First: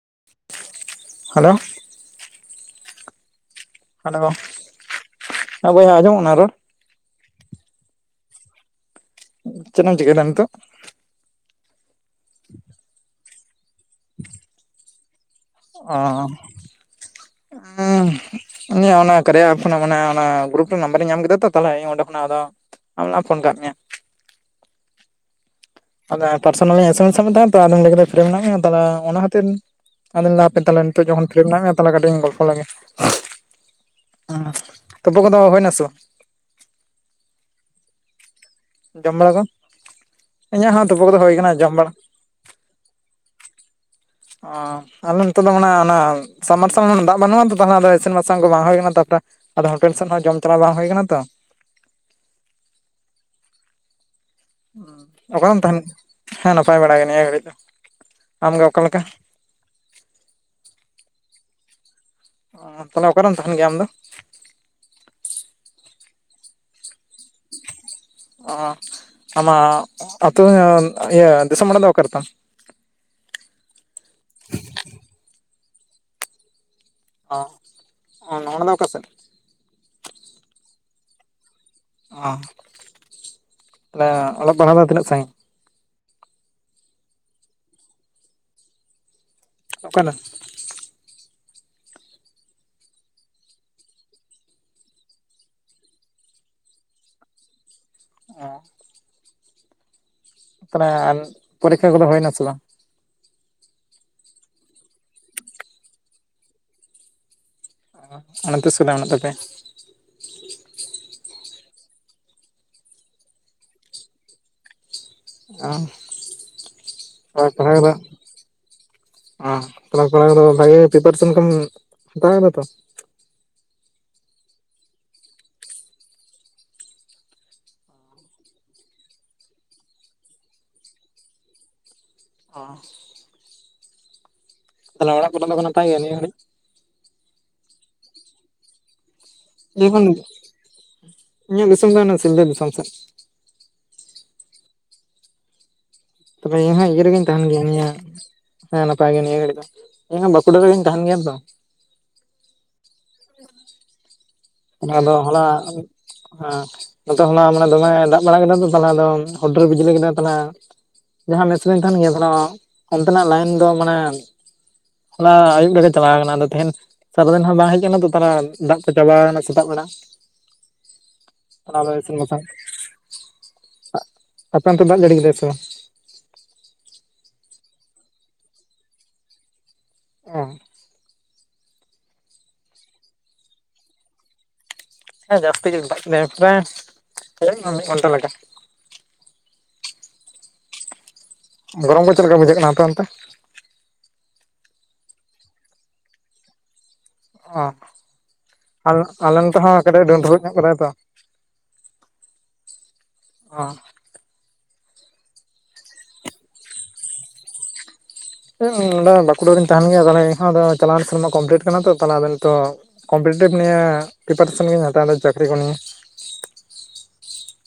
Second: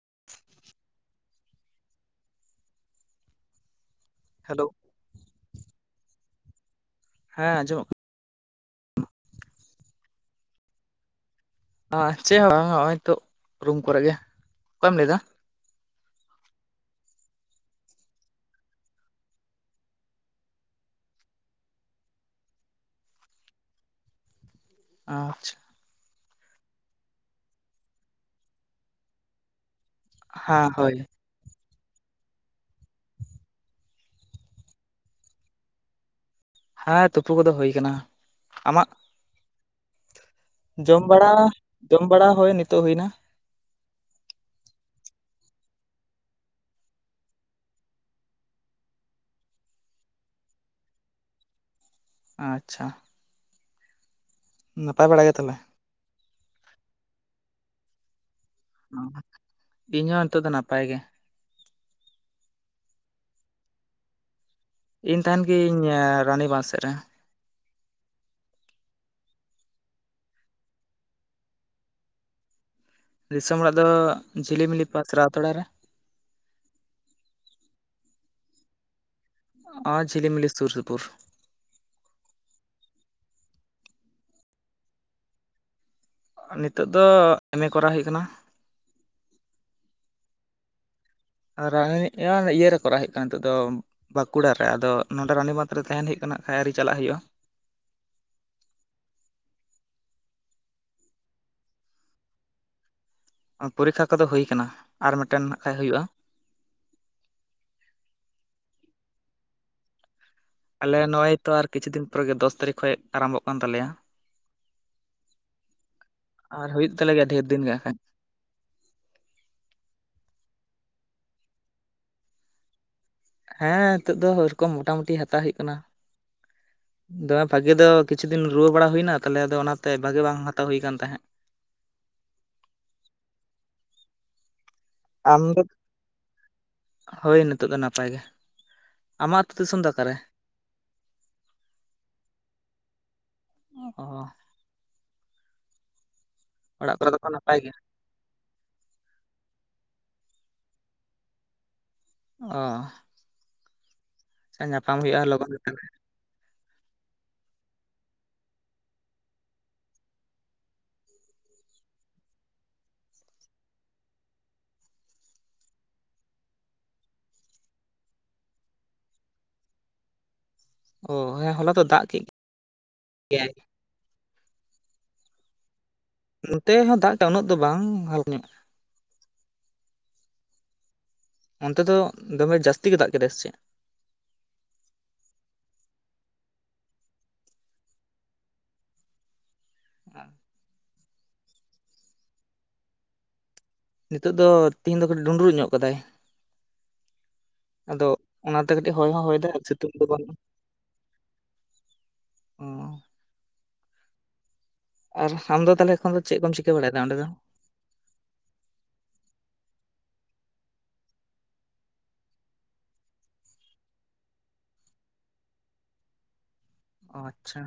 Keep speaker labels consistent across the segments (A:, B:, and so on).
A: [inaudible]
B: Hello hello ᱦᱮ ᱟ ᱵᱚᱭᱦᱟ ᱟᱡᱚᱢᱚᱜ ᱠᱟᱱᱟ ᱨᱚᱲ
A: ᱦᱮᱸ ᱟᱸᱡᱚᱢᱚᱜ ᱠᱟᱱᱟ
B: ᱪᱮᱫ ᱮᱢ ᱪᱤᱠᱟᱹᱭᱮᱫᱟ ᱱᱤᱛᱚᱜ
A: ᱪᱮᱫ ᱦᱚᱸ ᱵᱟᱝ ᱦᱚᱜᱼᱚᱭ ᱱᱤᱛᱚᱜ ᱨᱩᱢ ᱠᱚᱨᱮ ᱜᱮ ᱚᱠᱚᱭ ᱮᱢ ᱞᱟᱹᱭ ᱮᱫᱟ
B: ᱚ ᱤᱧᱟᱹᱜ ᱚᱱᱟ ᱠᱟᱨᱭᱟ ᱮᱯ ᱠᱷᱚᱱ ᱢᱟᱱᱮ ᱚᱱᱟ ᱜᱨᱩᱯ ᱨᱮ ᱱᱟᱢᱵᱟᱨ ᱤᱧ ᱧᱟᱢ ᱠᱮᱫᱟ ᱛᱚ ᱛᱟᱦᱞᱮ ᱤᱧ ᱚᱸᱰᱮ ᱠᱷᱚᱱᱟᱜ ᱟᱫᱚ ᱟᱢ ᱞᱟᱝ ᱯᱷᱳᱱ ᱠᱟᱫ ᱢᱮᱭᱟ
A: ᱟᱪ
B: ᱟᱫᱚ ᱯᱟᱨᱥᱚᱱᱟᱞᱤ ᱤᱧ ᱮᱥᱮᱢᱮᱥᱫ ᱢᱮ ᱛᱟᱦᱮᱸᱫ ᱛᱚ ᱟᱫᱚᱧ ᱞᱟᱹᱭ ᱠᱮᱫᱟ ᱯᱷᱨᱤ ᱢᱮᱱᱟᱜ ᱢᱮᱭᱟ ᱛᱟᱦᱚᱞᱮ ᱚᱱᱟ ᱠᱷᱟᱹᱛᱤᱨ ᱟᱫᱚᱧ ᱞᱟᱹᱭᱮᱫᱟ ᱦᱟᱯᱮ
A: ᱦᱮᱸ
B: ᱛᱟᱦᱚᱞᱮ
A: ᱦᱳᱭ
B: ᱱᱤᱛᱚᱜ ᱡᱚᱠᱷᱚᱱ ᱯᱷᱨᱤ ᱢᱮᱱᱟᱜ ᱢᱮᱭᱟ ᱛᱟᱦᱚᱞᱮ ᱠᱟᱹᱴᱤᱡ ᱤᱧ ᱜᱚᱞᱯᱚ ᱞᱮᱜᱮ ᱦᱮ ᱛᱩᱯᱩ ᱠᱚᱫᱚ ᱦᱳᱭ ᱱᱟ ᱥᱮ ᱵᱟ
A: ᱦᱮᱸ ᱛᱩᱯᱩ ᱠᱚᱫᱚ ᱦᱩᱭ ᱠᱟᱱᱟ
B: ᱡᱚᱢ ᱵᱟᱲᱟ ᱠᱚ ᱤᱧᱟᱹᱜ ᱦᱚᱸ ᱛᱩᱯᱩ
A: ᱡᱚᱢ
B: ᱠᱚᱫᱚ
A: ᱵᱟᱲᱟ
B: ᱦᱩᱭ ᱠᱟᱱᱟ
A: ᱡᱚᱢ ᱵᱟᱲᱟ ᱦᱳᱭ ᱱᱤᱛᱚᱜ ᱦᱩᱭᱱᱟ
B: ᱚ ᱟᱞᱮ ᱱᱤᱛᱳᱜ ᱫᱚ ᱢᱟᱱᱮ ᱚᱱᱟ ᱥᱟᱢ ᱢᱟᱨᱥᱟᱞ ᱫᱟᱜ ᱵᱟᱹᱱᱩᱜᱼᱟ ᱛᱚ ᱛᱟᱦᱚᱞᱮ ᱟᱫᱚ ᱤᱥᱤᱱ ᱵᱟᱥᱟᱝ ᱠᱚ ᱵᱟᱝ ᱦᱩᱭ ᱠᱟᱱᱟ ᱛᱟᱨᱯᱚᱨ ᱟᱫᱚ ᱦᱳᱴᱮᱞ ᱥᱮᱫ ᱦᱚᱸ ᱡᱚᱢ ᱪᱟᱞᱟᱣ ᱵᱟᱝ ᱦᱳᱭ ᱠᱟᱱᱟ ᱛᱚ
A: ᱟᱪᱪᱷᱟ ᱱᱟᱯᱟᱭ ᱵᱟᱲᱟ ᱜᱮ ᱛᱟᱦᱚᱞᱮ
B: ᱚᱠᱟᱨᱮᱢ ᱛᱟᱦᱮᱱ ᱦᱮᱸ ᱱᱟᱯᱟᱭ ᱵᱟᱲᱟ ᱜᱮ ᱱᱤᱭᱟᱹ ᱜᱷᱟᱹᱲᱤᱡ ᱫᱚ ᱟᱢᱜᱮ
A: ᱚ
B: ᱚᱠᱟᱞᱮᱠᱟ
A: ᱤᱧ ᱦᱚᱸ ᱱᱤᱛᱚᱜ ᱫᱚ ᱱᱟᱯᱟᱭ ᱜᱮ
B: ᱚ ᱛᱟᱦᱚᱞᱮ ᱚᱠᱟᱨᱮᱢ ᱛᱟᱦᱮᱱ ᱜᱮᱭᱟ ᱟᱢᱫᱚ
A: ᱤᱧ ᱛᱟᱦᱮᱱ ᱜᱤᱭᱟᱹᱧ ᱨᱟᱱᱤᱵᱟᱫ ᱥᱮᱫ ᱨᱮ
B: ᱚ ᱟᱢᱟᱜ ᱟᱹᱛᱩ ᱤᱭᱟᱹ ᱫᱤᱥᱚᱢ ᱚᱲᱟᱜ ᱫᱚ ᱚᱠᱟ ᱨᱮᱛᱟᱢ
A: ᱫᱤᱥᱚᱢ ᱚᱲᱟᱜ ᱫᱚ ᱡᱷᱤᱞᱤᱢᱤᱞᱤ ᱯᱟᱥ ᱨᱟᱣᱛᱚᱲᱟ ᱨᱮ
B: ᱚ ᱱᱚᱣᱟ ᱫᱚ ᱚᱠᱟ ᱥᱮᱫ
A: ᱟᱻ ᱡᱤᱞᱤ ᱢᱤᱞᱤ ᱥᱩᱨ ᱥᱩᱯᱩᱨ
B: ᱚ ᱛᱟᱞᱮ ᱚᱞᱚᱜ ᱯᱟᱲᱦᱟᱣ ᱫᱚ ᱛᱤᱱᱟᱹᱜ ᱥᱟᱺᱜᱤᱧ
A: ᱱᱤᱛᱚᱜ ᱫᱚ ᱮᱢ ᱮ ᱠᱚᱨᱟᱣ ᱦᱩᱭᱩᱜ ᱠᱟᱱᱟ
B: ᱚᱠᱟᱨᱮ
A: ᱨᱟᱱᱤ ᱤᱭᱟᱹᱨᱮ ᱠᱚᱨᱟᱣ ᱦᱩᱭᱩᱜ ᱠᱟᱱᱟ ᱱᱤᱛᱚᱜ ᱫᱚ ᱵᱟᱸᱠᱩᱲᱟ ᱨᱮ ᱟᱫᱚ ᱱᱚᱰᱮ ᱨᱟᱱᱤ ᱵᱟᱸᱫᱷ ᱨᱮ ᱛᱟᱦᱮᱱ ᱦᱩᱭᱩᱜ ᱠᱟᱱᱟ ᱱᱟᱜ ᱠᱷᱟᱭ ᱟᱣᱨᱤ ᱪᱟᱞᱟᱜ ᱦᱩᱭᱩᱜᱼᱟ
B: ᱚ ᱛᱟᱞᱮ ᱯᱚᱨᱤ‌ᱠᱠᱷᱟ ᱠᱚᱫᱚ ᱦᱩᱭ ᱱᱟᱥᱮ ᱵᱟᱝ
A: ᱯᱚᱨᱤᱠᱠᱷᱟ ᱠᱚᱫᱚ ᱦᱩᱭ ᱠᱟᱱᱟ ᱟᱨ ᱢᱤᱫᱴᱮᱱ ᱱᱟᱜ ᱠᱷᱟᱭ ᱦᱩᱭᱩᱜᱼᱟ
B: ᱚᱱᱟ ᱛᱤᱥ ᱠᱚᱛᱮ ᱢᱮᱱᱟᱜ ᱛᱟᱯᱮᱭᱟ
A: ᱟᱞᱮ ᱱᱚᱜᱼᱚᱭ ᱛᱚ ᱟᱨ ᱠᱤᱪᱷᱩ ᱫᱤᱱ ᱯᱚᱨᱮ ᱜᱮ ᱫᱚᱥ ᱛᱟᱨᱤᱠᱷ ᱠᱷᱚᱡ ᱟᱨᱟᱢᱵᱷᱚᱜ ᱠᱟᱱ ᱛᱟᱞᱮᱭᱟ ᱟᱨ ᱦᱩᱭᱩᱜ ᱛᱟᱞᱮ ᱜᱮᱭᱟ
B: ᱚ
A: ᱰᱷᱮᱨ ᱫᱤᱱ ᱜᱮ
B: ᱯᱟᱲᱦᱟᱣ
A: ᱦᱟᱸᱜ
B: ᱠᱚᱫᱚ
A: ᱠᱷᱟᱡ
B: ᱚᱯᱟᱲᱦᱟᱣ ᱠᱚᱫᱚ ᱵᱷᱟᱜᱮ ᱯᱤᱯᱟᱨᱥᱮᱱ ᱠᱚᱢ ᱦᱟᱛᱟᱣ ᱠᱟᱫᱟ ᱛᱚ
A: ᱦᱮᱸ ᱱᱤᱛᱳ ᱫᱚ ᱳᱭᱨᱚᱠᱚᱢ ᱢᱴᱟᱢᱩᱴᱤ ᱦᱟᱛᱟᱣ ᱦᱩᱭᱩᱜ ᱠᱟᱱᱟ ᱫᱚᱢᱮ ᱵᱷᱟᱜᱤ ᱫᱚ ᱠᱤᱪᱷᱩ ᱫᱤᱱ ᱨᱩᱣᱟᱹ ᱵᱟᱲᱟ ᱦᱩᱭᱱᱟ ᱛᱟᱦᱚᱞᱮ ᱟᱫᱚ ᱚᱱᱟᱛᱮ ᱵᱷᱟᱜᱤ ᱵᱟᱝ ᱦᱟᱛᱟᱣ ᱦᱩᱭ ᱠᱟᱱ ᱛᱟᱦᱮᱸᱫ
B: ᱚ ᱛᱟᱦᱚᱞᱮ ᱚᱲᱟᱜ ᱠᱚᱨᱮ
A: ᱟᱢ
B: ᱫᱚᱠᱚ
A: ᱫᱚ
B: ᱱᱟᱯᱟᱭ ᱜᱮᱭᱟ ᱱᱤᱭᱟᱹ ᱜᱷᱟᱹᱲᱤᱡ
A: ᱦᱳᱭ ᱱᱤᱛᱚᱜ ᱫᱚ ᱱᱟᱯᱟᱭ ᱜᱮ ᱟᱢᱟᱜ ᱟᱹᱛᱩ ᱫᱤᱥᱚᱢ ᱫᱚ ᱚᱠᱟᱨᱮ
B: [unintelligible] ᱤᱧᱟᱹᱜ ᱫᱤᱥᱚᱢ ᱫᱚ ᱚᱱᱟ ᱥᱤᱞᱫᱟᱹ ᱫᱤᱥᱚᱢ ᱥᱮᱫ
A: ᱚ
B: ᱛᱚᱵᱮ ᱤᱧ ᱦᱚᱸ
A: ᱚᱲᱟᱜ
B: ᱤᱭᱟᱹ
A: ᱠᱚᱨᱮ
B: ᱨᱮᱜᱤᱧ
A: ᱫᱚᱠᱚ
B: ᱛᱟᱦᱮᱱ
A: ᱱᱟᱯᱟᱭ
B: ᱜᱮᱭᱟ ᱱᱤᱭᱟᱹ ᱦᱮᱸ ᱱᱟᱯᱟᱭ ᱜᱮ ᱱᱤᱭᱟᱹ ᱜᱷᱟᱹᱲᱤᱡ ᱫᱚ ᱤᱧ ᱦᱚᱸ ᱵᱟᱸᱠᱩᱲᱟ ᱨᱮᱜᱤᱧ ᱛᱟᱦᱮᱱ ᱜᱮᱭᱟ ᱛᱚ
A: ᱚ ᱟᱪᱪᱷᱟ ᱧᱟᱯᱟᱢ
B: ᱟᱫᱚ
A: ᱦᱩᱭᱩᱜᱼᱟ
B: ᱦᱚᱞᱟ
A: ᱞᱚᱜᱚᱱ ᱜᱮ ᱛᱟᱦᱚᱞᱮ
B: ᱦᱮᱸ ᱱᱚᱛᱮ ᱦᱚᱞᱟ ᱢᱟᱱᱮ ᱫᱚᱢᱮ ᱫᱟᱜ ᱵᱟᱲᱟ ᱠᱮᱫᱟ ᱛᱚ ᱛᱟᱦᱮ ᱟᱫᱚ ᱦᱩᱰᱩᱨ ᱵᱤᱡᱽᱞᱤ ᱠᱮᱫᱟ ᱛᱟᱦᱚᱞᱮ ᱡᱟᱦᱟᱸ ᱢᱮᱥᱨᱤᱧ ᱛᱟᱦᱮᱱ ᱜᱮᱭᱟ ᱛᱟᱦᱚᱞᱮ ᱚᱱᱛᱮᱱᱟᱜ ᱞᱟᱭᱤᱱ ᱫᱚ ᱢᱟᱱᱮ ᱦᱚᱞᱟ ᱟᱹᱭᱩᱵ ᱨᱮᱜᱮ ᱪᱟᱞᱟᱣ ᱠᱟᱱᱟ ᱟᱫᱚ ᱛᱮᱦᱮᱧ ᱥᱟᱨᱟᱫᱤᱱ ᱦᱚᱸ ᱵᱟᱝ ᱦᱮᱡ ᱟᱠᱟᱱᱟ ᱛᱚ ᱛᱟᱦᱞᱮ ᱫᱟᱜ ᱠᱚ ᱪᱟᱵᱟᱣ ᱠᱟᱱᱟ ᱥᱮ ᱥᱮᱛᱟᱜ ᱵᱮᱲᱟ
A: ᱚ ᱦᱮᱸ ᱦᱚᱞᱟ ᱫᱚ
B: ᱟᱫᱚ
A: ᱫᱟᱜ
B: ᱤᱥᱤᱱ
A: ᱠᱮᱫ
B: ᱵᱟᱥᱟᱝ
A: ᱜᱮᱭᱟᱭ
B: ᱟᱯᱮ ᱚᱱᱛᱮ ᱫᱟᱜ ᱡᱟᱹᱲᱤ ᱠᱮᱫᱟᱭ ᱥᱮ ᱵᱟᱝ
A: ᱱᱚᱛᱮ ᱦᱚᱸ ᱫᱟᱜ ᱠᱮᱫᱟ ᱩᱱᱟᱹᱜ ᱫᱚ ᱵᱟᱝ ᱦᱟᱞᱠᱟ ᱧᱚᱜ
B: ᱚ
A: ᱚᱱᱛᱮ ᱫᱚ ᱫᱚᱢᱮ ᱡᱟᱹᱥᱛᱤ ᱜᱮ ᱫᱟᱜ ᱠᱮᱫᱟᱭ ᱥᱮ ᱪᱮᱫ
B: ᱦᱮᱸ ᱡᱟᱹᱥᱛᱤ ᱜᱮ ᱫᱟᱜ ᱠᱮᱫᱟᱭ ᱯᱨᱟᱭ ᱢᱤᱫ ᱜᱷᱚᱱᱴᱟ ᱞᱮᱠᱟ
A: ᱵᱟᱝ
B: ᱜᱚᱨᱚᱢ ᱠᱚ ᱪᱮᱫ ᱞᱮᱠᱟ ᱵᱩᱡᱷᱟᱹᱜ ᱠᱟᱱᱟ ᱟᱯᱮ ᱚᱱᱛᱮ?
A: ᱱᱤᱛᱚᱜ ᱫᱚ ᱛᱮᱤᱦᱤᱧ ᱫᱚ ᱠᱟᱹᱴᱤᱡ ᱰᱩᱸᱰᱨᱩᱩᱜ ᱧᱚᱜ ᱠᱟᱫᱟᱭ᱾
B: ᱚ
A: ᱟᱫᱚ ᱚᱱᱟᱛᱮ ᱠᱟᱹᱴᱤᱡ ᱦᱚᱭ ᱦᱚᱸ
B: ᱟᱞᱮ
A: ᱦᱚᱭᱫᱟ
B: ᱱᱚᱛᱮ
A: ᱟᱨ
B: ᱦᱚᱸ
A: ᱥᱤᱛᱩᱝ ᱫᱚ
B: ᱠᱟᱹᱴᱤᱡ
A: ᱵᱟᱹᱱᱩᱜᱼᱟ
B: ᱰᱩᱸᱰᱨᱩᱩᱜ ᱧᱚᱜ ᱠᱟᱫᱟᱭ ᱛᱚ᱾
A: ᱚ
B: ᱚ
A: ᱟᱨ ᱟᱢᱫᱚ ᱛᱟᱦᱞᱮ ᱮᱠᱷᱚᱱ ᱫᱚ ᱪᱮᱫ ᱠᱚᱢ ᱪᱤᱠᱟᱹ ᱵᱟᱲᱟᱭ ᱫᱟ ᱚᱸᱰᱮ ᱫᱚ?
B: ᱱᱚᱰᱮ ᱵᱟᱸᱠᱩᱲᱟᱤᱧ ᱛᱟᱦᱮᱱ ᱜᱮᱭᱟ ᱛᱟᱦᱞᱮ ᱤᱧ ᱦᱚᱸ ᱟᱫᱚ ᱪᱟᱞᱟᱣ ᱮᱱ ᱥᱮᱨᱢᱟ ᱠᱚᱢᱯᱞᱤᱴ ᱠᱟᱱᱟ ᱛᱚ ᱛᱟᱦᱞᱮ ᱟᱫᱚ ᱱᱤᱛᱚᱜ ᱠᱚᱢᱯᱞᱤᱴ [unintelligible] ᱱᱤᱭᱟᱹ ᱯᱨᱤᱯᱟᱨᱮᱥᱚᱱ ᱜᱤᱧ ᱦᱟᱛᱟᱣᱫᱟ ᱪᱟᱹᱠᱨᱤ ᱠᱚ ᱱᱤᱭᱮ
A: ᱚ ᱟᱪᱪᱷᱟ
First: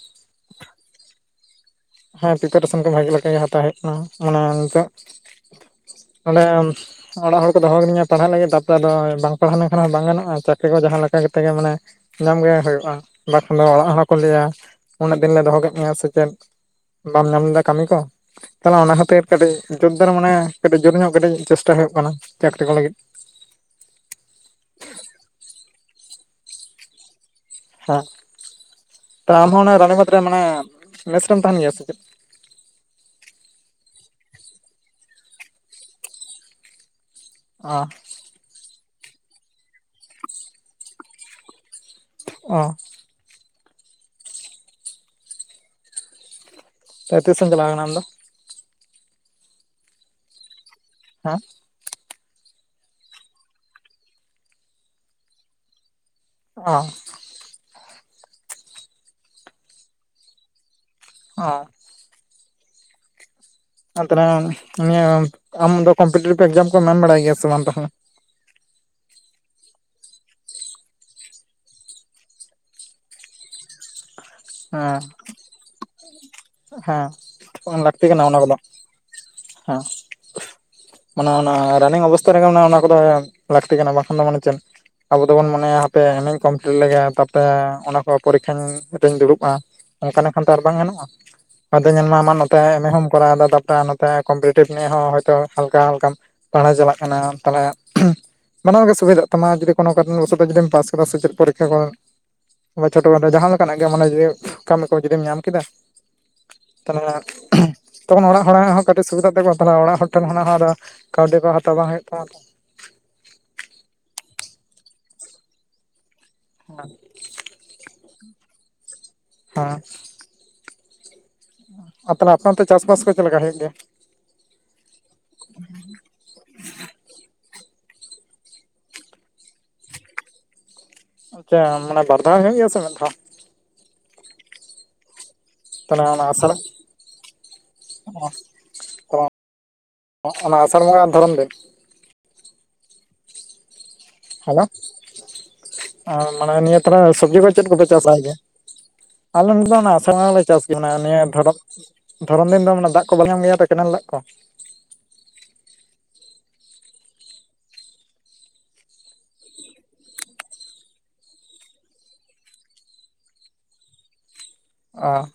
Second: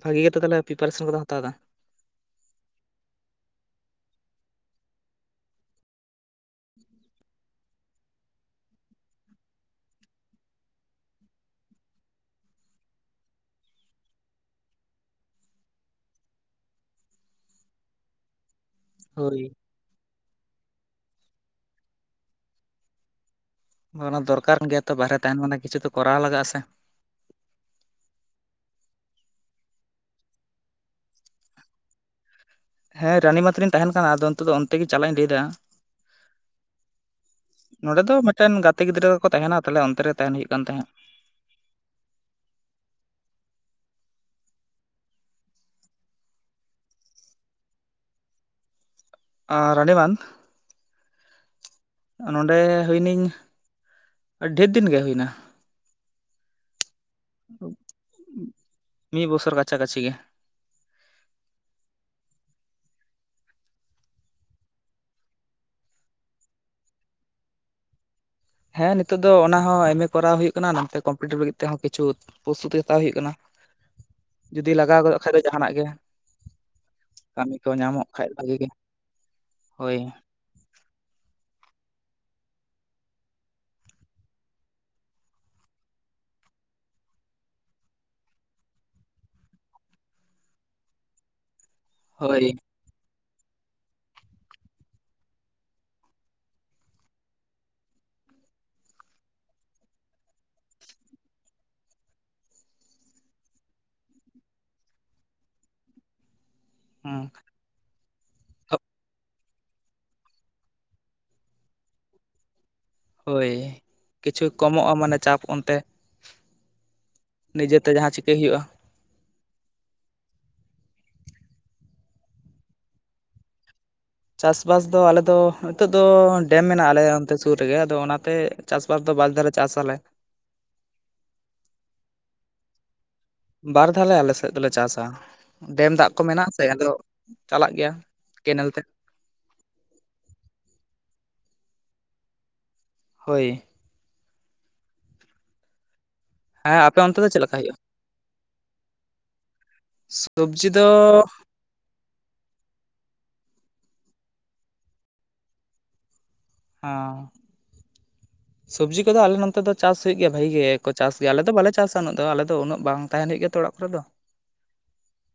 A: ᱵᱷᱟᱜᱤ ᱜᱮᱛᱚ ᱛᱟᱦᱚᱞᱮ ᱯᱨᱤᱯᱟᱨᱮᱥᱚᱱ ᱠᱚᱫᱚ ᱦᱟᱛᱟᱣ ᱮᱫᱟ?
B: ᱦᱮᱸ ᱯᱨᱤᱯᱟᱨᱮᱥᱚᱱ ᱠᱚ ᱵᱷᱟᱜᱮ ᱞᱮᱠᱟᱜᱮ ᱦᱟᱛᱟᱣ ᱦᱩᱭᱩᱜ ᱠᱟᱱᱟ ᱢᱟᱱᱮ ᱱᱤᱛᱚᱜ ᱚᱸᱰᱮ ᱚᱲᱟᱜ ᱦᱚᱲ ᱠᱚ ᱫᱚᱦᱚ ᱠᱟᱹᱤᱫᱤᱧᱟ ᱯᱟᱲᱦᱟᱜ ᱞᱟᱹᱜᱤᱫ ᱛᱟᱨᱯᱚᱨᱮ ᱟᱫᱚ ᱵᱟᱝ ᱯᱟᱲᱦᱟᱣ ᱞᱮᱱᱠᱷᱟᱱ ᱦᱚᱸ ᱵᱟᱝ ᱜᱟᱱᱚᱜᱼᱟ ᱪᱟᱹᱠᱨᱤ ᱠᱚ ᱡᱟᱦᱟᱸ ᱡᱟᱦᱟᱸ ᱞᱮᱠᱟ ᱠᱟᱛᱮ ᱜᱮ ᱢᱟᱱᱮ ᱧᱟᱢ ᱜᱮ ᱦᱩᱭᱩᱜᱼᱟ ᱵᱟᱠᱷᱟᱱ ᱫᱚ ᱚᱲᱟᱜ ᱦᱚᱲ ᱠᱚ ᱞᱟᱹᱭᱟ ᱩᱱᱟᱹᱜ ᱫᱤᱱ ᱞᱮ ᱫᱚᱦᱚ ᱠᱮᱫ ᱢᱮᱭᱟ ᱥᱮᱪᱮᱫ ᱵᱟᱢ ᱧᱟᱢ ᱞᱮᱫᱟ ᱠᱟᱹᱢᱤ ᱠᱚ ᱛᱟᱦᱚᱞᱮ ᱚᱱᱟ ᱠᱷᱟᱹᱛᱤᱨ
A: ᱦᱳᱭ
B: ᱠᱟᱹᱴᱤᱡ ᱡᱳᱨᱫᱟᱨ ᱢᱟᱱᱮ ᱠᱟᱹᱴᱤᱡ ᱡᱳᱨ ᱧᱚᱜ ᱠᱟᱹᱴᱤᱡ ᱪᱮᱥᱴᱟ ᱦᱳᱭᱳᱜ ᱠᱟᱱᱟ ᱪᱟᱹᱠᱨᱤ ᱠᱚ ᱞᱟᱹᱜᱤᱫ
A: ᱚ ᱱᱟ ᱫᱚᱨᱠᱟᱨ ᱜᱤᱭᱟ ᱛᱚ ᱵᱟᱦᱨᱮ ᱛᱟᱦᱮᱱ ᱢᱟᱱᱮ ᱠᱤᱪᱷᱩ ᱛᱚ ᱠᱚᱨᱟᱣ ᱞᱟᱜᱟᱜ ᱟᱥᱮ
B: ᱦᱟ ᱛᱟᱦᱞᱮ ᱟᱢᱦᱚᱸ ᱚᱱᱟ ᱨᱟᱱᱤ ᱵᱟᱫᱽ ᱨᱮ ᱢᱟᱱᱮ ᱢᱮᱥ ᱨᱮᱢ ᱛᱟᱦᱮᱱ ᱜᱤᱭᱟ ᱥᱮ ᱪᱮᱫ?
A: ᱦᱮᱸ ᱨᱟᱱᱤ ᱢᱟᱛ ᱨᱤᱧ ᱛᱟᱦᱮᱱ ᱠᱟᱱᱟ ᱟᱫᱚ ᱤᱛᱚᱜ ᱫᱚ ᱚᱱᱛᱮ ᱜᱮ ᱪᱟᱞᱟᱜ ᱤᱧ ᱞᱟᱹᱭᱫᱟ᱾
B: ᱚ
A: ᱱᱚᱸᱰᱮ ᱫᱚ ᱢᱤᱜᱴᱮᱱ ᱜᱟᱛᱮ ᱜᱤᱫᱽᱨᱟᱹ ᱠᱚᱠᱚ ᱛᱟᱦᱮᱱᱟ ᱛᱟᱦᱞᱮ ᱚᱱᱛᱮ ᱨᱮ ᱛᱟᱦᱮᱱ ᱦᱳᱭᱳᱜ ᱠᱟᱱ ᱛᱟᱦᱮᱸᱜ
B: ᱚ ᱛᱚ ᱛᱤᱥ ᱮᱢ ᱪᱟᱞᱟᱣ ᱠᱟᱱᱟ ᱟᱢᱫᱚ?
A: ᱚ ᱨᱟᱱᱤ ᱵᱟᱱ?
B: ᱦᱮᱸ
A: ᱱᱚᱰᱮ ᱦᱩᱭᱱᱟᱹᱧ ᱰᱷᱮᱨ ᱫᱤᱱᱜᱮ ᱦᱳᱭᱱᱟ᱾
B: ᱚ
A: ᱢᱤᱫ ᱵᱚᱥᱚᱨ ᱠᱟᱪᱷᱟ ᱠᱟᱹᱪᱷᱤ ᱜᱮ᱾
B: ᱚ ᱟᱱᱛᱟᱱᱟᱝ ᱱᱤᱭᱟᱹ ᱟᱢ ᱫᱚ ᱠᱚᱢᱯᱤᱴᱤᱴᱤᱵᱷ ᱮᱠᱡᱟᱢ ᱠᱚᱢ ᱮᱢ ᱵᱟᱲᱟᱭ ᱜᱮᱭᱟ ᱥᱮ ᱵᱟᱝ ᱛᱟᱦᱟᱞᱮ?
A: ᱦᱮᱸ ᱱᱤᱛᱚᱜ ᱫᱚ ᱚᱱᱟ ᱦᱚᱸ ᱮᱢ ᱮ ᱠᱚᱨᱟᱣ ᱦᱳᱭᱳᱜ ᱠᱟᱱᱟ ᱱᱚᱛᱮ ᱠᱚᱢᱯᱤᱴᱤᱵᱷ ᱞᱟᱹᱜᱤᱫ ᱛᱮᱦᱚᱸ ᱠᱤᱪᱷᱩ ᱯᱚᱥᱛᱩᱛᱤ ᱦᱟᱛᱟᱣ ᱦᱳᱭᱳᱜ ᱠᱟᱱᱟ᱾
B: [inaudible]
A: ᱡᱩᱫᱤ ᱞᱟᱜᱟᱣ ᱜᱚᱫᱚᱜ ᱠᱷᱟᱡ ᱫᱚ ᱡᱟᱦᱟᱱᱟᱜ ᱜᱮ
B: ᱦᱮᱸ
A: ᱠᱟᱹᱢᱤ ᱠᱚ
B: ᱦᱮᱸ ᱞᱟᱹᱠᱛᱤ
A: ᱧᱟᱢᱚᱜ ᱠᱷᱟᱡ
B: ᱠᱟᱱᱟ ᱚᱱᱟ
A: ᱵᱷᱟᱜᱤ
B: ᱠᱚᱫᱚ
A: ᱜᱮ᱾
B: ᱦᱮᱸ
A: ᱦᱳᱭ
B: ᱢᱟᱱᱮ ᱚᱱᱟ ᱨᱟᱱᱤᱝ ᱚᱵᱚᱥᱛᱷᱟ ᱨᱮᱜᱮ ᱚᱱᱟ ᱚᱱᱟ ᱠᱚᱫᱚ ᱞᱟᱹᱠᱛᱤ ᱠᱟᱱᱟ ᱵᱟᱠᱷᱟᱱ ᱫᱚ ᱢᱟᱱᱮ ᱪᱮᱫ ᱟᱵᱚ ᱫᱚᱵᱚᱱ ᱢᱚᱱᱮᱭᱟ ᱦᱟᱯᱮ ᱮᱢᱮᱧ ᱠᱚᱢᱯᱞᱤᱴ ᱞᱮᱜᱮ ᱛᱟᱯᱛᱮ ᱚᱱᱟ ᱠᱚ ᱯᱚᱨᱤᱠᱠᱷᱟᱧ ᱛᱮᱧ ᱫᱩᱲᱩᱵ ᱟ ᱚᱱᱠᱟᱞᱮᱠᱷᱟᱱ ᱫᱚ ᱟᱨ ᱵᱟᱝ ᱜᱟᱱᱚᱜᱼᱟ ᱟᱫᱚ ᱧᱮᱞ
A: ᱦᱳᱭ
B: ᱱᱚᱛᱮ ᱮᱢᱮ ᱦᱚᱢ ᱠᱚᱨᱟᱣ ᱫᱟ ᱛᱟᱯᱛᱮ ᱱᱚᱛᱮ ᱠᱚᱢᱯᱤᱴᱤᱴᱤᱵᱷ ᱱᱤᱭᱮ ᱦᱚ ᱦᱚᱭᱛᱳ ᱦᱟᱞᱠᱟ ᱦᱟᱞᱠᱟᱢ ᱯᱟᱲᱦᱟᱣ ᱪᱟᱞᱟᱜ ᱠᱟᱱᱟᱢ ᱛᱟᱦᱮᱞᱮ ᱵᱟᱱᱟᱨ ᱜᱮ ᱥᱩᱵᱤᱫᱷ ᱛᱟᱢᱟ ᱡᱩᱫᱤ ᱠᱳᱱᱚ ᱠᱟᱨᱚᱱ ᱵᱚᱥᱚᱛ ᱡᱩᱫᱤᱢ ᱯᱟᱥ ᱥᱮᱪᱮᱫ ᱯᱤᱠᱠᱷᱟ ᱠᱚ ᱵᱟ ᱪᱷᱳᱴᱳ ᱠᱷᱟᱴᱚ ᱡᱟᱦᱟᱸ ᱞᱮᱠᱟᱱᱟᱜ ᱜᱮ ᱢᱚᱱᱮ ᱡᱤᱣᱤ ᱠᱟᱹᱢᱤ ᱠᱚ ᱡᱩᱫᱤᱢ ᱧᱟᱢ ᱠᱮᱫᱟ
A: ᱦᱩᱸ
B: ᱛᱟᱦᱚᱞᱮ ᱩᱦᱩ ᱛᱚᱠᱷᱚᱱ ᱚᱲᱟᱜ ᱦᱚᱲᱟᱜ ᱦᱚᱸ ᱠᱟᱹᱴᱤᱡ ᱥᱩᱵᱤᱫᱟᱜ ᱛᱮᱠᱚᱣᱟ ᱛᱟᱞᱮᱼᱟᱲᱟᱜ ᱴᱷᱮᱱ ᱠᱷᱚᱱᱟᱜ ᱦᱚᱸ ᱟᱫᱚ ᱠᱟᱹᱣᱰᱤ ᱠᱚ ᱦᱟᱛᱟᱣ ᱵᱟᱝ ᱦᱳᱭᱳᱜ ᱛᱟᱢᱟ ᱛᱚ
A: ᱦᱳᱭ ᱠᱤᱪᱷᱩ ᱠᱚᱢᱚᱜᱼᱟ ᱢᱟᱱᱮ ᱪᱟᱯ ᱚᱱᱛᱮ
B: [inaudible]
A: ᱱᱤᱡᱮᱛᱮ ᱡᱟᱦᱟᱸ ᱪᱤᱠᱟᱹᱭ ᱦᱳᱭᱳᱜᱼᱟ᱾
B: ᱦᱮᱸ ᱟᱨ ᱛᱟᱦᱚᱞᱮ ᱟᱯᱮ ᱚᱱᱛᱮ ᱪᱟᱥᱵᱟᱥ ᱠᱚ ᱪᱮᱫ ᱞᱮᱠᱟ ᱦᱳᱭᱳᱜ ᱜᱮᱭᱟ?
A: ᱪᱟᱥᱵᱟᱥ ᱫᱚ ᱟᱞᱮᱫ ᱫᱚ ᱦᱤᱛᱚᱜ ᱫᱚ ᱰᱮᱢ ᱢᱮᱱᱟᱜ ᱟᱞᱮ ᱚᱱᱛᱮ ᱛᱩᱨ ᱨᱮᱜᱮ ᱟᱫᱚ ᱚᱱᱟᱛᱮ ᱪᱟᱥᱵᱟᱥ ᱫᱚ ᱵᱟᱨ ᱫᱷᱟᱞᱮ ᱪᱟᱥ ᱟᱞᱮ᱾
B: ᱟᱪᱪᱷᱟ ᱢᱟᱱᱮ ᱵᱟᱨ ᱫᱷᱟᱣ ᱦᱳᱭᱳᱜ ᱜᱮᱭᱟ ᱥᱮ ᱢᱤᱫ ᱫᱷᱟᱣ
A: ᱛᱮᱫ ᱫᱚᱞᱮ ᱪᱟᱥᱟ ᱰᱮᱢ
B: ᱛᱟᱦᱚᱞᱮ
A: ᱫᱟᱜ ᱠᱚ
B: ᱚᱱᱟ
A: ᱢᱮᱱᱟᱜ
B: ᱟᱥᱟᱲ
A: ᱟᱥᱮ ᱟᱫᱚ ᱪᱟᱞᱟᱜ ᱜᱮᱭᱟ ᱠᱮᱱᱮᱞ ᱛᱮ
B: ᱚᱱᱟ ᱟᱥᱟᱲ ᱵᱚᱸᱜᱟ ᱫᱷᱚᱨᱚᱢ ᱨᱮ
A: ᱦᱳᱭ
B: ᱦᱮᱞᱳ ᱢᱟᱱᱮ
A: ᱦᱮᱸ
B: ᱱᱤᱭᱟᱹ
A: ᱟᱯᱮ ᱚᱱᱛᱮ
B: ᱛᱟᱦᱚᱞᱮ
A: ᱫᱚ
B: ᱥᱚᱵᱽᱡᱤ ᱠᱚ
A: ᱞᱮᱠᱟ
B: ᱪᱮᱫ
A: ᱦᱩᱭᱩᱜᱼᱟ
B: ᱠᱚᱯᱮ ᱪᱟᱥ ᱟᱜ ᱟᱞᱚᱢ ᱚᱱᱟᱥ ᱞᱮ ᱪᱟᱥ
A: ᱥᱚᱵᱡᱤ ᱫᱚ
B: ᱜᱮᱭᱟ ᱱᱤᱭᱟᱹ ᱫᱷᱚᱢ ᱫᱷᱚᱨᱚᱢ ᱫᱤᱱ ᱫᱚ ᱢᱟᱱ ᱫᱟᱜ ᱠᱚᱞ ᱧᱟᱢ ᱜᱮᱭᱟ ᱠᱮᱱᱮᱞ ᱫᱟᱜ ᱠᱚ
A: ᱚᱧ
B: [inaudible]
A: ᱥᱚᱵᱽᱡᱤ ᱠᱚᱫᱚ ᱟᱞᱮ ᱱᱚᱱᱛᱮ ᱫᱚ ᱪᱟᱥ ᱦᱳᱭᱳᱜ ᱜᱮᱭᱟ ᱵᱷᱟᱜᱮ ᱜᱮ ᱠᱚ ᱪᱟᱥ ᱜᱮᱭᱟ ᱟᱞᱮ ᱫᱚ ᱵᱟᱞᱮ ᱪᱟᱥᱟ ᱩᱱᱟᱹᱜ ᱫᱚ ᱟᱞᱮ ᱫᱚ ᱩᱱᱟᱹᱜ ᱵᱟᱝ ᱛᱟᱦᱮᱱ ᱦᱳᱭᱳᱜ ᱜᱤᱭᱟ ᱛᱚᱲ ᱚᱲᱟᱜ ᱠᱚᱨᱮ ᱫᱚ
B: ᱚ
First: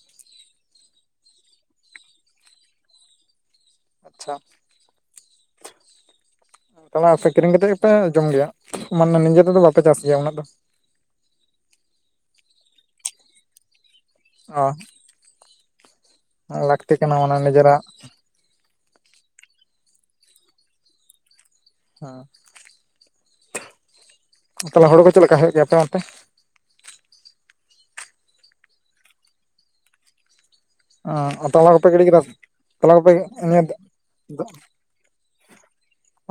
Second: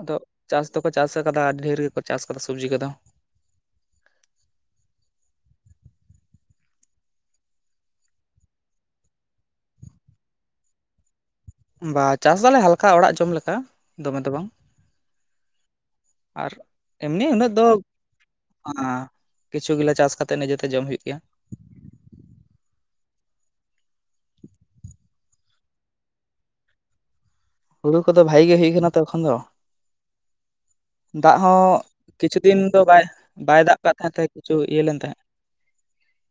A: ᱟᱫᱚ ᱪᱟᱥ ᱫᱚᱠᱚ ᱪᱟᱥ ᱟᱠᱟᱫᱟ ᱟᱹᱰᱤ ᱰᱷᱮᱨ ᱜᱮᱠᱚ ᱪᱟᱥ ᱠᱟᱫᱟ ᱥᱚᱵᱽᱡᱤ ᱠᱚᱫᱚ
B: ᱟᱪᱷᱟ ᱪᱟᱞᱟᱜ ᱟ ᱥᱮ ᱠᱤᱨᱤᱧ ᱠᱟᱛᱮᱫ ᱜᱮᱯᱮ ᱡᱚᱢ ᱜᱮᱭᱟ ᱢᱟᱱᱮ ᱱᱤᱡᱮ ᱛᱮᱫᱚ ᱵᱟᱯᱮ ᱪᱟᱥ ᱜᱮᱭᱟ ᱩᱱᱟᱹᱜ ᱫᱚ
A: ᱵᱟ ᱪᱟᱥ ᱫᱟᱞᱮ ᱦᱟᱞᱠᱟ ᱚᱲᱟᱜ ᱡᱚᱢ ᱞᱮᱠᱟ ᱫᱚᱢᱮ ᱫᱚ ᱵᱟᱝ ᱟᱨ
B: ᱚ ᱞᱟᱹᱠᱛᱤ ᱠᱟᱱᱟ
A: ᱮᱢᱱᱤ
B: ᱢᱟᱱᱮ
A: ᱩᱱᱟᱹᱜ ᱫᱚ ᱟᱣ
B: ᱱᱤᱡᱮᱨᱟᱜ
A: ᱠᱤᱡ ᱠᱤᱪᱷᱩ ᱜᱤᱞᱟ ᱪᱟᱥ ᱠᱟᱛᱮᱜ ᱡᱚᱛᱚ ᱡᱚᱢ ᱦᱩᱭᱩᱜ ᱜᱮᱭᱟ
B: ᱦᱮᱸ ᱛᱟᱦᱞᱮ ᱦᱚᱲ ᱠᱚ ᱪᱮᱫ ᱞᱮᱠᱟ ᱦᱩᱭᱩᱜ ᱜᱮᱭᱟ ᱟᱯᱮ ᱚᱱᱛᱮ?
A: ᱦᱩᱲᱩ ᱠᱚᱫᱚ ᱵᱷᱟᱜᱤ ᱜᱮ ᱦᱩᱭ ᱠᱟᱱᱟ ᱛᱚᱠᱷᱚᱱ ᱫᱚ ᱫᱟᱜ
B: ᱚ
A: ᱦᱚᱸ
B: ᱛᱚᱞᱟ ᱠᱚᱯᱮ ᱜᱤᱰᱤ ᱠᱮᱫᱟ ᱥᱮ?
A: ᱠᱤᱪᱷᱩ ᱫᱤᱱ ᱫᱚ
B: ᱛᱚᱞᱟ
A: ᱵᱟᱜ
B: ᱠᱚᱯᱮ
A: ᱵᱟᱭ
B: ᱱᱤᱭᱟᱹ
A: ᱫᱟᱜ ᱠᱟᱜ ᱛᱟᱦᱮᱸ ᱠᱤᱪᱷᱩ ᱤᱭᱟᱹ ᱞᱮᱱ ᱛᱟᱦᱮᱸᱜ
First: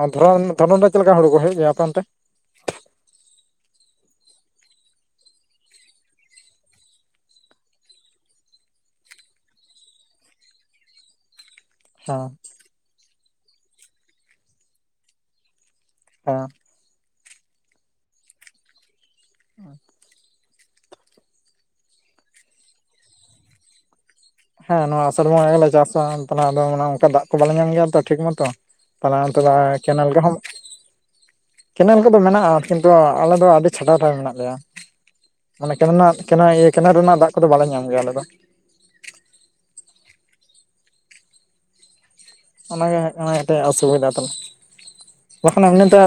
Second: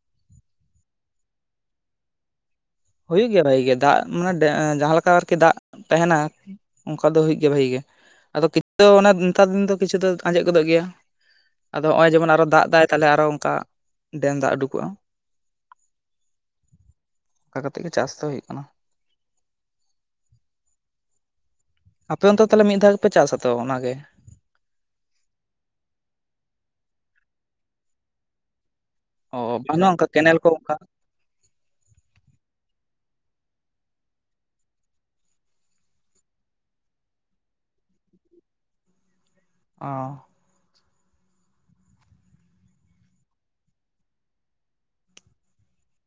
B: ᱟᱨ ᱫᱷᱚᱨᱚᱱ ᱫᱷᱚᱨᱚᱱ ᱨᱮ ᱪᱮᱫ ᱞᱮᱠᱟ ᱦᱩᱲᱩ ᱠᱚ ᱦᱮᱲᱮᱡ ᱜᱮᱭᱟ ᱟᱯᱮ ᱚᱱᱛᱮ?
A: ᱦᱩᱭᱩᱜ ᱜᱮᱭᱟ ᱵᱷᱟᱜᱤ ᱜᱮ ᱫᱟᱜ ᱢᱟᱱᱮ ᱡᱟᱦᱟᱸᱮ ᱞᱮᱠᱟ ᱟᱨᱠᱤ ᱫᱟᱜ ᱛᱟᱦᱮᱱᱟ ᱚᱱᱠᱟ ᱫᱚ ᱦᱩᱭᱩᱜ ᱜᱮᱭᱟ ᱵᱷᱟᱜᱤ ᱜᱮ ᱟᱫᱚ ᱠᱤᱪᱷᱩ ᱫᱚ ᱱᱮᱛᱟᱨ ᱫᱤᱱ ᱫᱚ ᱠᱤᱪᱷᱩ ᱫᱚ ᱟᱸᱡᱮᱫ ᱜᱚᱫᱚᱜ ᱜᱮᱭᱟ ᱟᱫᱚ ᱱᱚᱜᱼᱚᱭ
B: ᱦᱮᱸ
A: ᱡᱮᱢᱚᱱ ᱟᱨᱚ ᱫᱟᱜ ᱮᱟᱭ ᱛᱟᱦᱮ ᱟᱨᱚ ᱚᱱᱠᱟ ᱰᱮᱢ ᱫᱟᱜ ᱩᱰᱩᱠᱚᱜᱼᱟ
B: ᱦᱮᱸ
A: ᱚᱱᱠᱟ ᱠᱟᱛᱮᱜ ᱜᱮ ᱪᱟᱥ ᱫᱚ ᱦᱩᱭᱩᱜ ᱠᱟᱱᱟ
B: [unintelligible] ᱟᱨ
A: ᱟᱯᱮ ᱚᱱᱛᱚ ᱛᱟᱦᱚᱞᱮ ᱢᱤᱫ ᱫᱷᱟᱣ ᱜᱮᱯᱮ ᱪᱟᱥᱟ ᱛᱚ ᱚᱱᱟ ᱜᱮ
B: ᱦᱮᱸ ᱱᱚᱣᱟ ᱟᱥᱟᱲ ᱵᱚᱸᱜᱟ ᱜᱮᱞᱮ ᱪᱟᱥᱟ ᱛᱟᱦᱚᱞᱮ ᱟᱫᱚᱮ ᱚᱱᱠᱟ ᱫᱟᱜ ᱠᱚ ᱵᱟᱞᱮ ᱧᱟᱢ ᱜᱮᱭᱟ ᱛᱚ ᱴᱷᱤᱠ ᱢᱚᱛᱚ ᱛᱟᱦᱞᱮ
A: ᱚ
B: ᱚᱱᱛᱮ ᱫᱚ
A: ᱵᱟᱹᱱᱩᱜᱼᱟ ᱚᱱᱠᱟ
B: ᱠᱮᱱᱮᱞ ᱠᱚᱦᱚᱸ
A: ᱠᱚ ᱚᱱᱠᱟ
B: ᱠᱮᱱᱮᱞ ᱠᱚᱫᱚ ᱢᱮᱱᱟᱜᱼᱟ ᱠᱤᱱᱛᱩ ᱟᱞᱮ ᱫᱚ ᱟᱹᱰᱤ ᱪᱷᱟᱰᱟᱣ ᱨᱮ ᱢᱮᱱᱟᱜ ᱞᱮᱭᱟ ᱢᱟᱱᱮ ᱠᱮᱱᱮᱞ ᱨᱮᱱᱟᱜ ᱠᱮᱱᱮᱞ ᱨᱮᱱᱟᱜ ᱫᱟᱜ ᱠᱚᱫᱚ ᱵᱟᱞᱮ ᱧᱟᱢ ᱜᱮᱭᱟ ᱟᱞᱮ ᱫᱚ
A: ᱚ
B: ᱚᱱᱟ ᱜᱮ ᱠᱟᱱᱟ ᱢᱤᱫ ᱴᱟᱜ ᱚᱥᱩᱵᱤᱫᱷᱟ ᱫᱚ ᱵᱟᱠᱷᱟᱱ ᱮᱢᱟᱱ ᱛᱮ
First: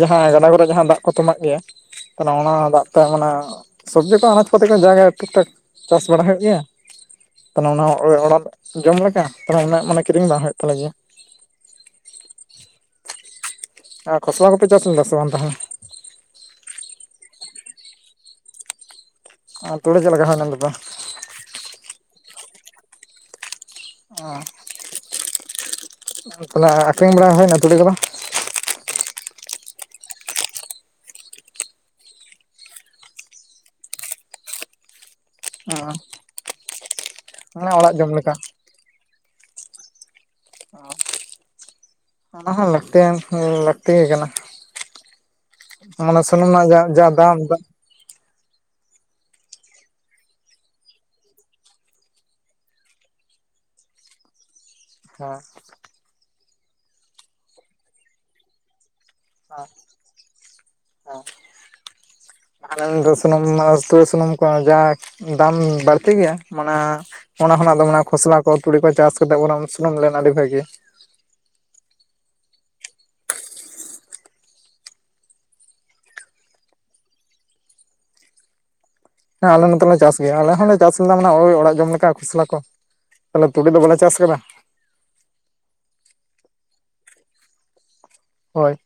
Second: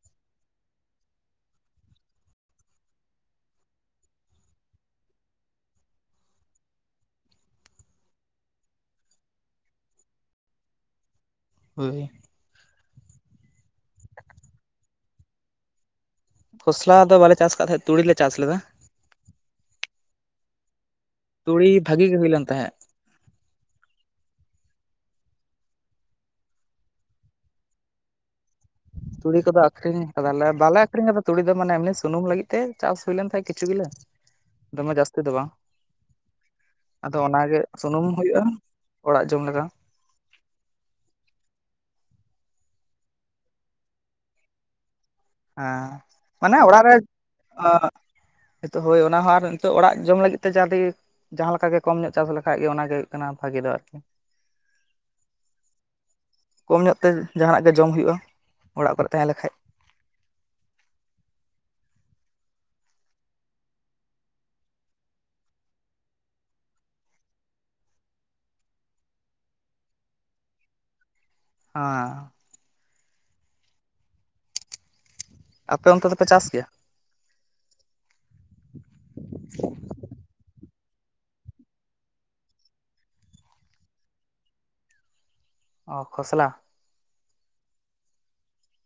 B: ᱡᱟᱦᱟᱸ ᱜᱟᱰᱟ ᱠᱚᱨᱮ ᱡᱟᱦᱟᱸ ᱫᱟᱜ ᱠᱚ ᱛᱟᱢᱟᱜ ᱜᱮᱭᱟ ᱛᱟᱦᱚᱞᱮ ᱚᱱᱟ ᱫᱟᱜ ᱛᱮ ᱢᱟᱱᱮ ᱥᱚᱵᱽᱡᱤ ᱠᱚ ᱟᱱᱟᱡᱯᱟᱹᱛᱤ ᱠᱚ ᱡᱟᱭᱜᱟ ᱴᱩᱠ ᱴᱟᱠ ᱪᱟᱥ ᱵᱟᱲᱟ ᱦᱩᱭᱩᱜ ᱜᱮᱭᱟ ᱛᱟᱦᱚᱞᱮ ᱚᱱᱟ ᱚᱲᱟᱜ ᱡᱚᱢ ᱞᱮᱠᱟ ᱛᱟᱦᱮ ᱚᱱᱟ ᱢᱟᱱᱮ ᱠᱤᱨᱤᱧ ᱵᱟᱝ ᱦᱩᱭᱩᱜ ᱛᱟᱞᱮ ᱜᱮᱭᱟ
A: ᱦᱳᱭ
B: [inaudible] ᱟᱨ ᱠᱷᱚᱥᱞᱟ ᱠᱚᱯᱮ ᱪᱟᱥ ᱞᱮᱫᱟ ᱥᱮ ᱵᱟᱝ ᱛᱟᱦᱮᱱᱟ?
A: ᱠᱷᱚᱥᱞᱟ ᱫᱚ ᱵᱟᱞᱮ ᱪᱟᱥ ᱟᱠᱟᱫ ᱛᱟᱦᱮᱸᱫ ᱛᱩᱲᱤ ᱞᱮ ᱪᱟᱥ ᱞᱮᱫᱟ
B: ᱟᱨ ᱛᱩᱲᱤ ᱪᱮᱫ ᱞᱮᱠᱟ ᱦᱩᱭᱞᱮᱱ ᱛᱟᱯᱮᱭᱟ
A: ᱛᱩᱲᱤ ᱵᱷᱟᱹᱜᱤ ᱜᱮ ᱦᱩᱭ ᱞᱮᱱ ᱛᱟᱦᱮᱸᱫ
B: ᱚᱧ ᱟᱠᱷᱨᱤᱧ ᱵᱟᱲᱟ ᱦᱩᱭᱱᱟ ᱛᱩᱲᱤ ᱠᱚᱫᱚ
A: ᱛᱩᱲᱤ ᱠᱚᱫᱚ ᱟᱹᱷᱨᱤᱧ ᱠᱟᱫᱟᱞᱮ ᱵᱟᱞᱮ ᱟᱹᱷᱨᱤᱧ ᱠᱟᱫᱟ ᱛᱩᱲᱤ ᱫᱚ ᱢᱟᱱᱮ ᱮᱢᱱᱤ ᱥᱩᱱᱩᱢ ᱞᱟᱹᱜᱤᱫ ᱛᱮ ᱪᱟᱥ ᱦᱩᱭ ᱞᱮᱱ ᱛᱟᱦᱮᱸᱫ ᱠᱤᱪᱷᱩ ᱜᱤᱞᱟ ᱫᱚᱢᱮ ᱡᱟᱥ ᱞᱟᱹᱛᱤ ᱫᱚ ᱵᱟᱝ
B: ᱚ
A: ᱟᱫᱚ ᱚᱱᱟ ᱜᱮ
B: ᱢᱟᱱᱮ ᱚᱲᱟᱜ
A: ᱥᱩᱱᱩᱢ
B: ᱡᱚᱢ ᱞᱮᱠᱟ
A: ᱦᱩᱭᱩᱜᱼᱟ ᱚᱲᱟᱜ ᱡᱚᱢ ᱞᱮᱠᱟ
B: ᱚ ᱚᱱᱟ ᱦᱚᱸ ᱞᱟᱹᱠᱛᱤᱭᱟᱱ ᱞᱟᱹᱠᱛᱤ ᱜᱮ ᱠᱟᱱᱟ
A: ᱦᱮᱸ
B: ᱢᱟᱱᱮ ᱥᱩᱱᱩᱢ ᱨᱮᱱᱟᱜᱟ
A: ᱚᱲᱟᱜ ᱨᱮ
B: ᱡᱟ ᱫᱟᱢ
A: ᱦᱳᱭ ᱚᱱᱟ ᱦᱚᱸ ᱟᱨ ᱱᱤᱛᱚᱜ ᱚᱲᱟᱜ ᱡᱚᱢ ᱞᱟᱹᱜᱤᱫ ᱛᱮ ᱡᱟᱫᱤ ᱡᱟᱸᱦᱟ ᱞᱮᱠᱟᱜᱮ ᱠᱚᱢ ᱧᱚᱜ ᱪᱟᱥ ᱞᱮᱠᱷᱟᱡ ᱜᱮ ᱚᱱᱟᱜᱮ ᱦᱩᱭᱩᱜ ᱠᱟᱱᱟ ᱵᱷᱟᱜᱤ ᱫᱚ ᱟᱨᱠᱤ
B: ᱦᱮᱸ
A: ᱠᱚᱢ ᱧᱚᱜ ᱛᱮ ᱡᱟᱦᱟᱱᱟᱜ ᱜᱮ ᱡᱚᱢ ᱦᱩᱭᱩᱜᱼᱟ ᱚᱲᱟᱜ ᱠᱚᱨᱮᱜ ᱛᱟᱦᱮᱸ ᱞᱮᱠᱷᱟᱡ
B: ᱦᱮ ᱥᱩᱱᱩᱢ ᱩᱛᱩ ᱥᱩᱱᱩᱢ ᱠᱚ ᱡᱟ ᱫᱟᱢ ᱵᱟᱹᱲᱛᱤ ᱜᱮᱭᱟ ᱢᱟᱱ ᱚᱱᱟ ᱦᱚᱸ ᱟᱫᱚ ᱠᱷᱚᱥᱞᱟ ᱠᱚ ᱛᱩᱲᱤ ᱠᱚ ᱪᱟᱥ ᱠᱟᱛᱮᱫ ᱵᱚᱨᱚᱝ ᱥᱩᱱᱩᱢ ᱞᱮᱱ ᱟᱹᱰᱤ ᱵᱷᱟᱹᱜᱤᱭᱟ
A: ᱚ ᱟᱯᱮ ᱚᱱᱛᱮ ᱫᱚᱯᱮ ᱪᱟᱥ ᱜᱮᱭᱟ
B: ᱦᱮᱸ ᱟᱞᱮ ᱱᱚᱛᱮ ᱞᱮ ᱪᱟᱥ ᱜᱮᱭᱟ ᱟᱞᱮ ᱦᱚᱸᱞᱮ ᱪᱟᱥᱞᱟ ᱢᱟᱱᱮ ᱳ ᱚᱲᱟᱜ ᱡᱚᱢ ᱞᱮᱠᱟ ᱠᱷᱚᱥᱞᱟ ᱠᱚ ᱛᱟᱦᱞᱮ ᱛᱩᱲᱤ ᱫᱚ ᱵᱟᱞᱮ ᱪᱟᱥ ᱠᱟᱫᱟ
A: ᱚ ᱠᱷᱚᱥᱞᱟ
B: ᱦᱳᱭ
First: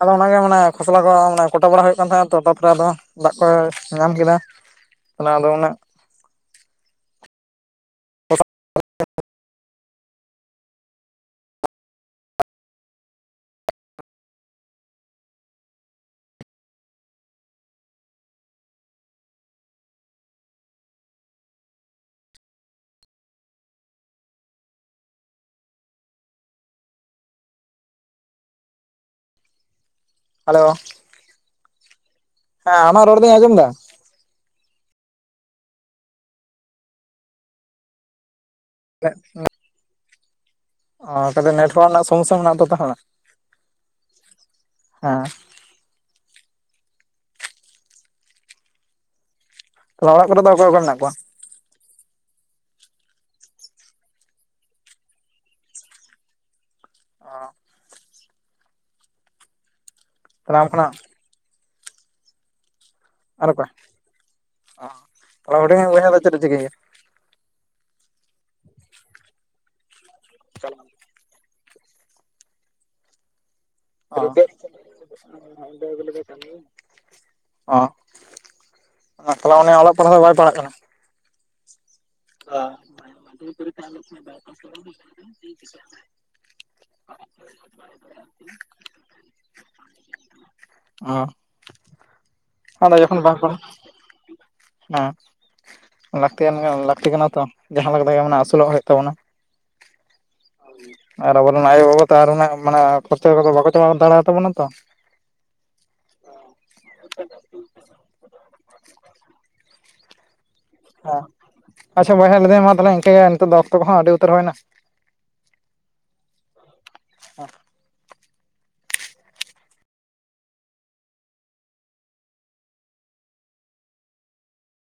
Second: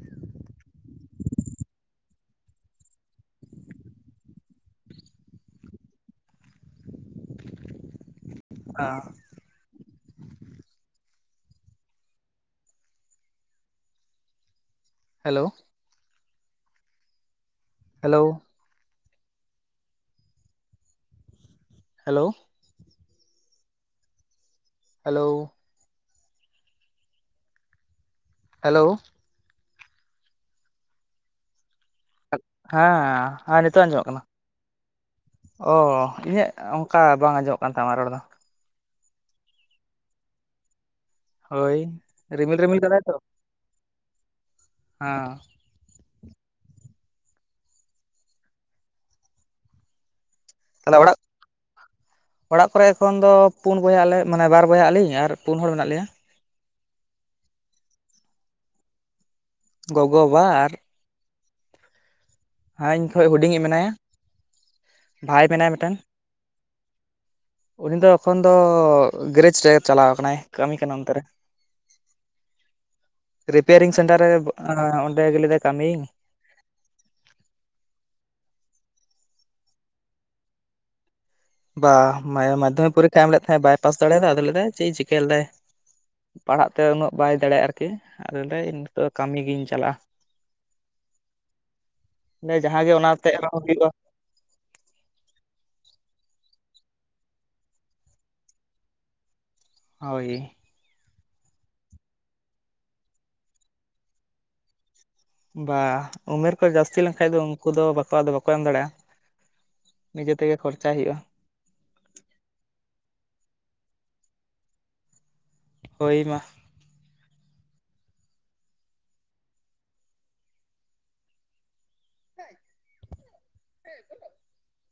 B: ᱟᱫᱚ ᱚᱱᱟᱜᱮ ᱛᱟ ᱛᱟᱨᱯᱚᱨᱮ ᱟᱫᱚ ᱫᱟᱜ ᱠᱚ ᱧᱟᱢ ᱠᱮᱫᱟ ᱛᱟᱦᱮ ᱟᱫᱚ ᱩᱱᱟᱹᱜ
A: ᱦᱮᱸ hello hello hello hello hello
B: hello
A: ᱦᱮᱸ
B: ᱟᱢᱟᱜ ᱨᱚᱲ ᱫᱚᱧ ᱟᱸᱡᱚᱢ
A: ᱦᱮᱸ
B: ᱮᱫᱟ
A: ᱱᱤᱛᱚᱜ ᱟᱸᱡᱚᱢᱚᱜ ᱠᱟᱱᱟ ᱚ ᱤᱧᱟᱹᱜ ᱚᱱᱠᱟ ᱵᱟᱝ ᱟᱸᱡᱚᱢᱚᱜ ᱠᱟᱱ ᱛᱟᱢᱟ ᱨᱚᱲ ᱫᱚ
B: [unintelligible] ᱚ ᱠᱟᱹᱴᱤᱡ
A: ᱦᱳᱭ
B: ᱱᱮᱴᱣᱟᱨᱠ ᱨᱮᱱᱟᱜ ᱥᱚᱢᱚᱥᱥᱟ ᱢᱮᱱᱟᱜ
A: ᱨᱤᱢᱤᱞ ᱨᱤᱢᱤᱞ
B: ᱛᱟᱦᱚᱞᱮ
A: ᱠᱟᱫᱟᱭ ᱛᱚ ᱦᱮᱸ
B: ᱚᱲᱟᱜ ᱠᱚᱨᱮ ᱫᱚ ᱚᱠᱭ ᱚᱠᱭ ᱢᱮᱱᱟᱜ
A: ᱛᱟᱦᱚᱞᱮ ᱚᱲᱟᱜ
B: ᱠᱚᱣᱟ
A: ᱚᱲᱟᱜ ᱠᱚᱨᱮ ᱮᱠᱷᱚᱱ ᱫᱚ ᱯᱩᱱ ᱵᱚᱭᱟᱜ ᱟᱞᱮ ᱢᱟᱱᱮ ᱵᱟᱨ ᱵᱚᱭᱟᱜ ᱟᱞᱤᱧ ᱟᱨ ᱯᱩᱱ ᱦᱚᱲ ᱢᱮᱱᱟᱜ ᱞᱮᱭᱟ
B: ᱚ
A: ᱜᱚᱜᱚᱵᱟ
B: ᱛᱟᱦᱞᱮ ᱟᱢ
A: ᱟᱨ
B: ᱠᱷᱚᱱᱟᱜ
A: ᱦᱮᱸ ᱤᱧ ᱠᱷᱚᱱᱚᱡ
B: ᱟᱨ
A: ᱦᱩᱰᱤᱧᱤᱡ
B: ᱚᱠᱟ
A: ᱢᱮᱱᱟᱭᱟ ᱵᱷᱟᱭ
B: ᱛᱟᱦᱚᱞᱮ
A: ᱢᱮᱱᱟᱭᱟ
B: ᱦᱩᱰᱤᱧᱤᱡ
A: ᱢᱤᱫᱴᱮᱱ
B: ᱵᱚᱭᱦᱟ ᱫᱚ ᱪᱮᱫ ᱮ ᱪᱤᱠᱟᱹᱭ ᱜᱮᱭᱟ?
A: ᱩᱱᱤ ᱫᱚ ᱮᱠᱷᱚᱱ ᱫᱚ ᱜᱮᱨᱮᱡᱽ ᱨᱮ ᱪᱟᱞᱟᱣ ᱠᱟᱱᱟᱭ ᱠᱟᱹᱢᱤ ᱠᱟᱱᱟ ᱚᱱᱛᱮ ᱨᱮ ᱨᱤᱯᱮᱭᱟᱨᱤᱝ
B: [unintelligible]
A: ᱥᱮᱱᱴᱟᱨ
B: ᱚ
A: ᱨᱮ ᱚᱸᱰᱮ ᱜᱮ ᱞᱮᱫᱟᱭ ᱠᱟᱹᱢᱤ
B: ᱛᱟᱦᱚᱞᱮ ᱚᱞᱚᱜ ᱯᱟᱲᱦᱟᱜ ᱫᱚ ᱵᱟᱭ ᱯᱟᱲᱦᱟᱜ ᱠᱟᱱᱟ
A: ᱵᱟ ᱢᱟᱫᱽᱫᱷᱚᱢᱤᱠ ᱯᱚᱨᱤᱠᱷᱟᱭ ᱮᱢ ᱞᱮᱫ ᱛᱟᱦᱮᱸᱫ ᱵᱟᱭ ᱯᱟᱥ ᱫᱟᱲᱮᱭᱟᱫᱟ ᱟᱫᱚ ᱞᱮᱫᱟᱭ ᱪᱮᱫ ᱪᱤᱠᱟᱹᱭᱟ ᱞᱮᱫᱟᱭ ᱯᱟᱲᱦᱟᱜ ᱛᱮ ᱩᱱᱟᱹᱜ ᱵᱟᱭ ᱫᱟᱲᱮᱭᱟᱜᱼᱟ ᱟᱨᱠᱤ ᱟᱫᱚ ᱞᱮᱭ ᱫᱟ ᱠᱟᱹᱢᱤ ᱜᱤᱧ ᱪᱟᱞᱟᱜᱼᱟ ᱡᱟᱦᱟᱸ ᱜᱮ
B: ᱟᱫᱚ ᱡᱚᱠᱷᱚᱱ
A: ᱚᱱᱟᱛᱮ
B: ᱵᱟᱝ ᱠᱚ
A: ᱨᱮᱦᱚᱸ ᱦᱩᱭᱩᱜᱼᱟ
B: ᱞᱟᱹᱠᱛᱤᱭ ᱞᱟᱹᱠᱛᱤ ᱠᱟᱱᱟ ᱛᱚ ᱡᱟᱦᱟᱸ ᱞᱮᱠᱟ ᱛᱮᱜᱮ ᱟᱹᱥᱩᱞᱚᱜ ᱦᱩᱭᱩᱜ ᱛᱟᱵᱚᱱᱟ
A: ᱦᱳᱭ
B: ᱟᱨ ᱟᱵᱚᱨᱮᱱ ᱟᱭᱳᱼᱵᱟᱵᱟ ᱛᱚ ᱢᱟᱱᱮ ᱠᱷᱚᱨᱪᱟ ᱵᱟᱠᱚ ᱪᱟᱞᱟᱣ ᱫᱟᱲᱮᱭᱟᱛᱟᱵᱚᱱᱟ ᱛᱚ
A: ᱵᱟ ᱩᱢᱮᱨ ᱠᱚ ᱡᱟᱹᱥᱛᱤ ᱞᱮᱱᱠᱷᱟ ᱫᱚ ᱩᱱᱠᱩ ᱫᱚ ᱵᱟᱠᱚ ᱟᱫᱚ ᱵᱟᱠᱚ ᱮᱢ ᱫᱟᱲᱮᱭᱟᱜᱼᱟ ᱱᱤᱡᱮ ᱛᱮᱜᱮ ᱠᱷᱚᱨᱪᱟᱭ ᱦᱩᱭᱩᱜᱼᱟ
B: ᱦᱮᱸ ᱟᱪᱷᱟ ᱵᱟᱭᱦᱟ ᱛᱟᱦᱞᱮ ᱤᱱᱠᱟᱹᱜᱮ ᱱᱤᱛᱚᱜ ᱫᱚ ᱚᱠᱛᱚ ᱠᱚᱦᱚᱸ ᱟᱹᱰᱤ ᱩᱛᱟᱹᱨ ᱦᱩᱭᱮᱱᱟ
A: ᱦᱳᱭ ᱢᱟ
B: ᱟᱨ
A: [unintelligible]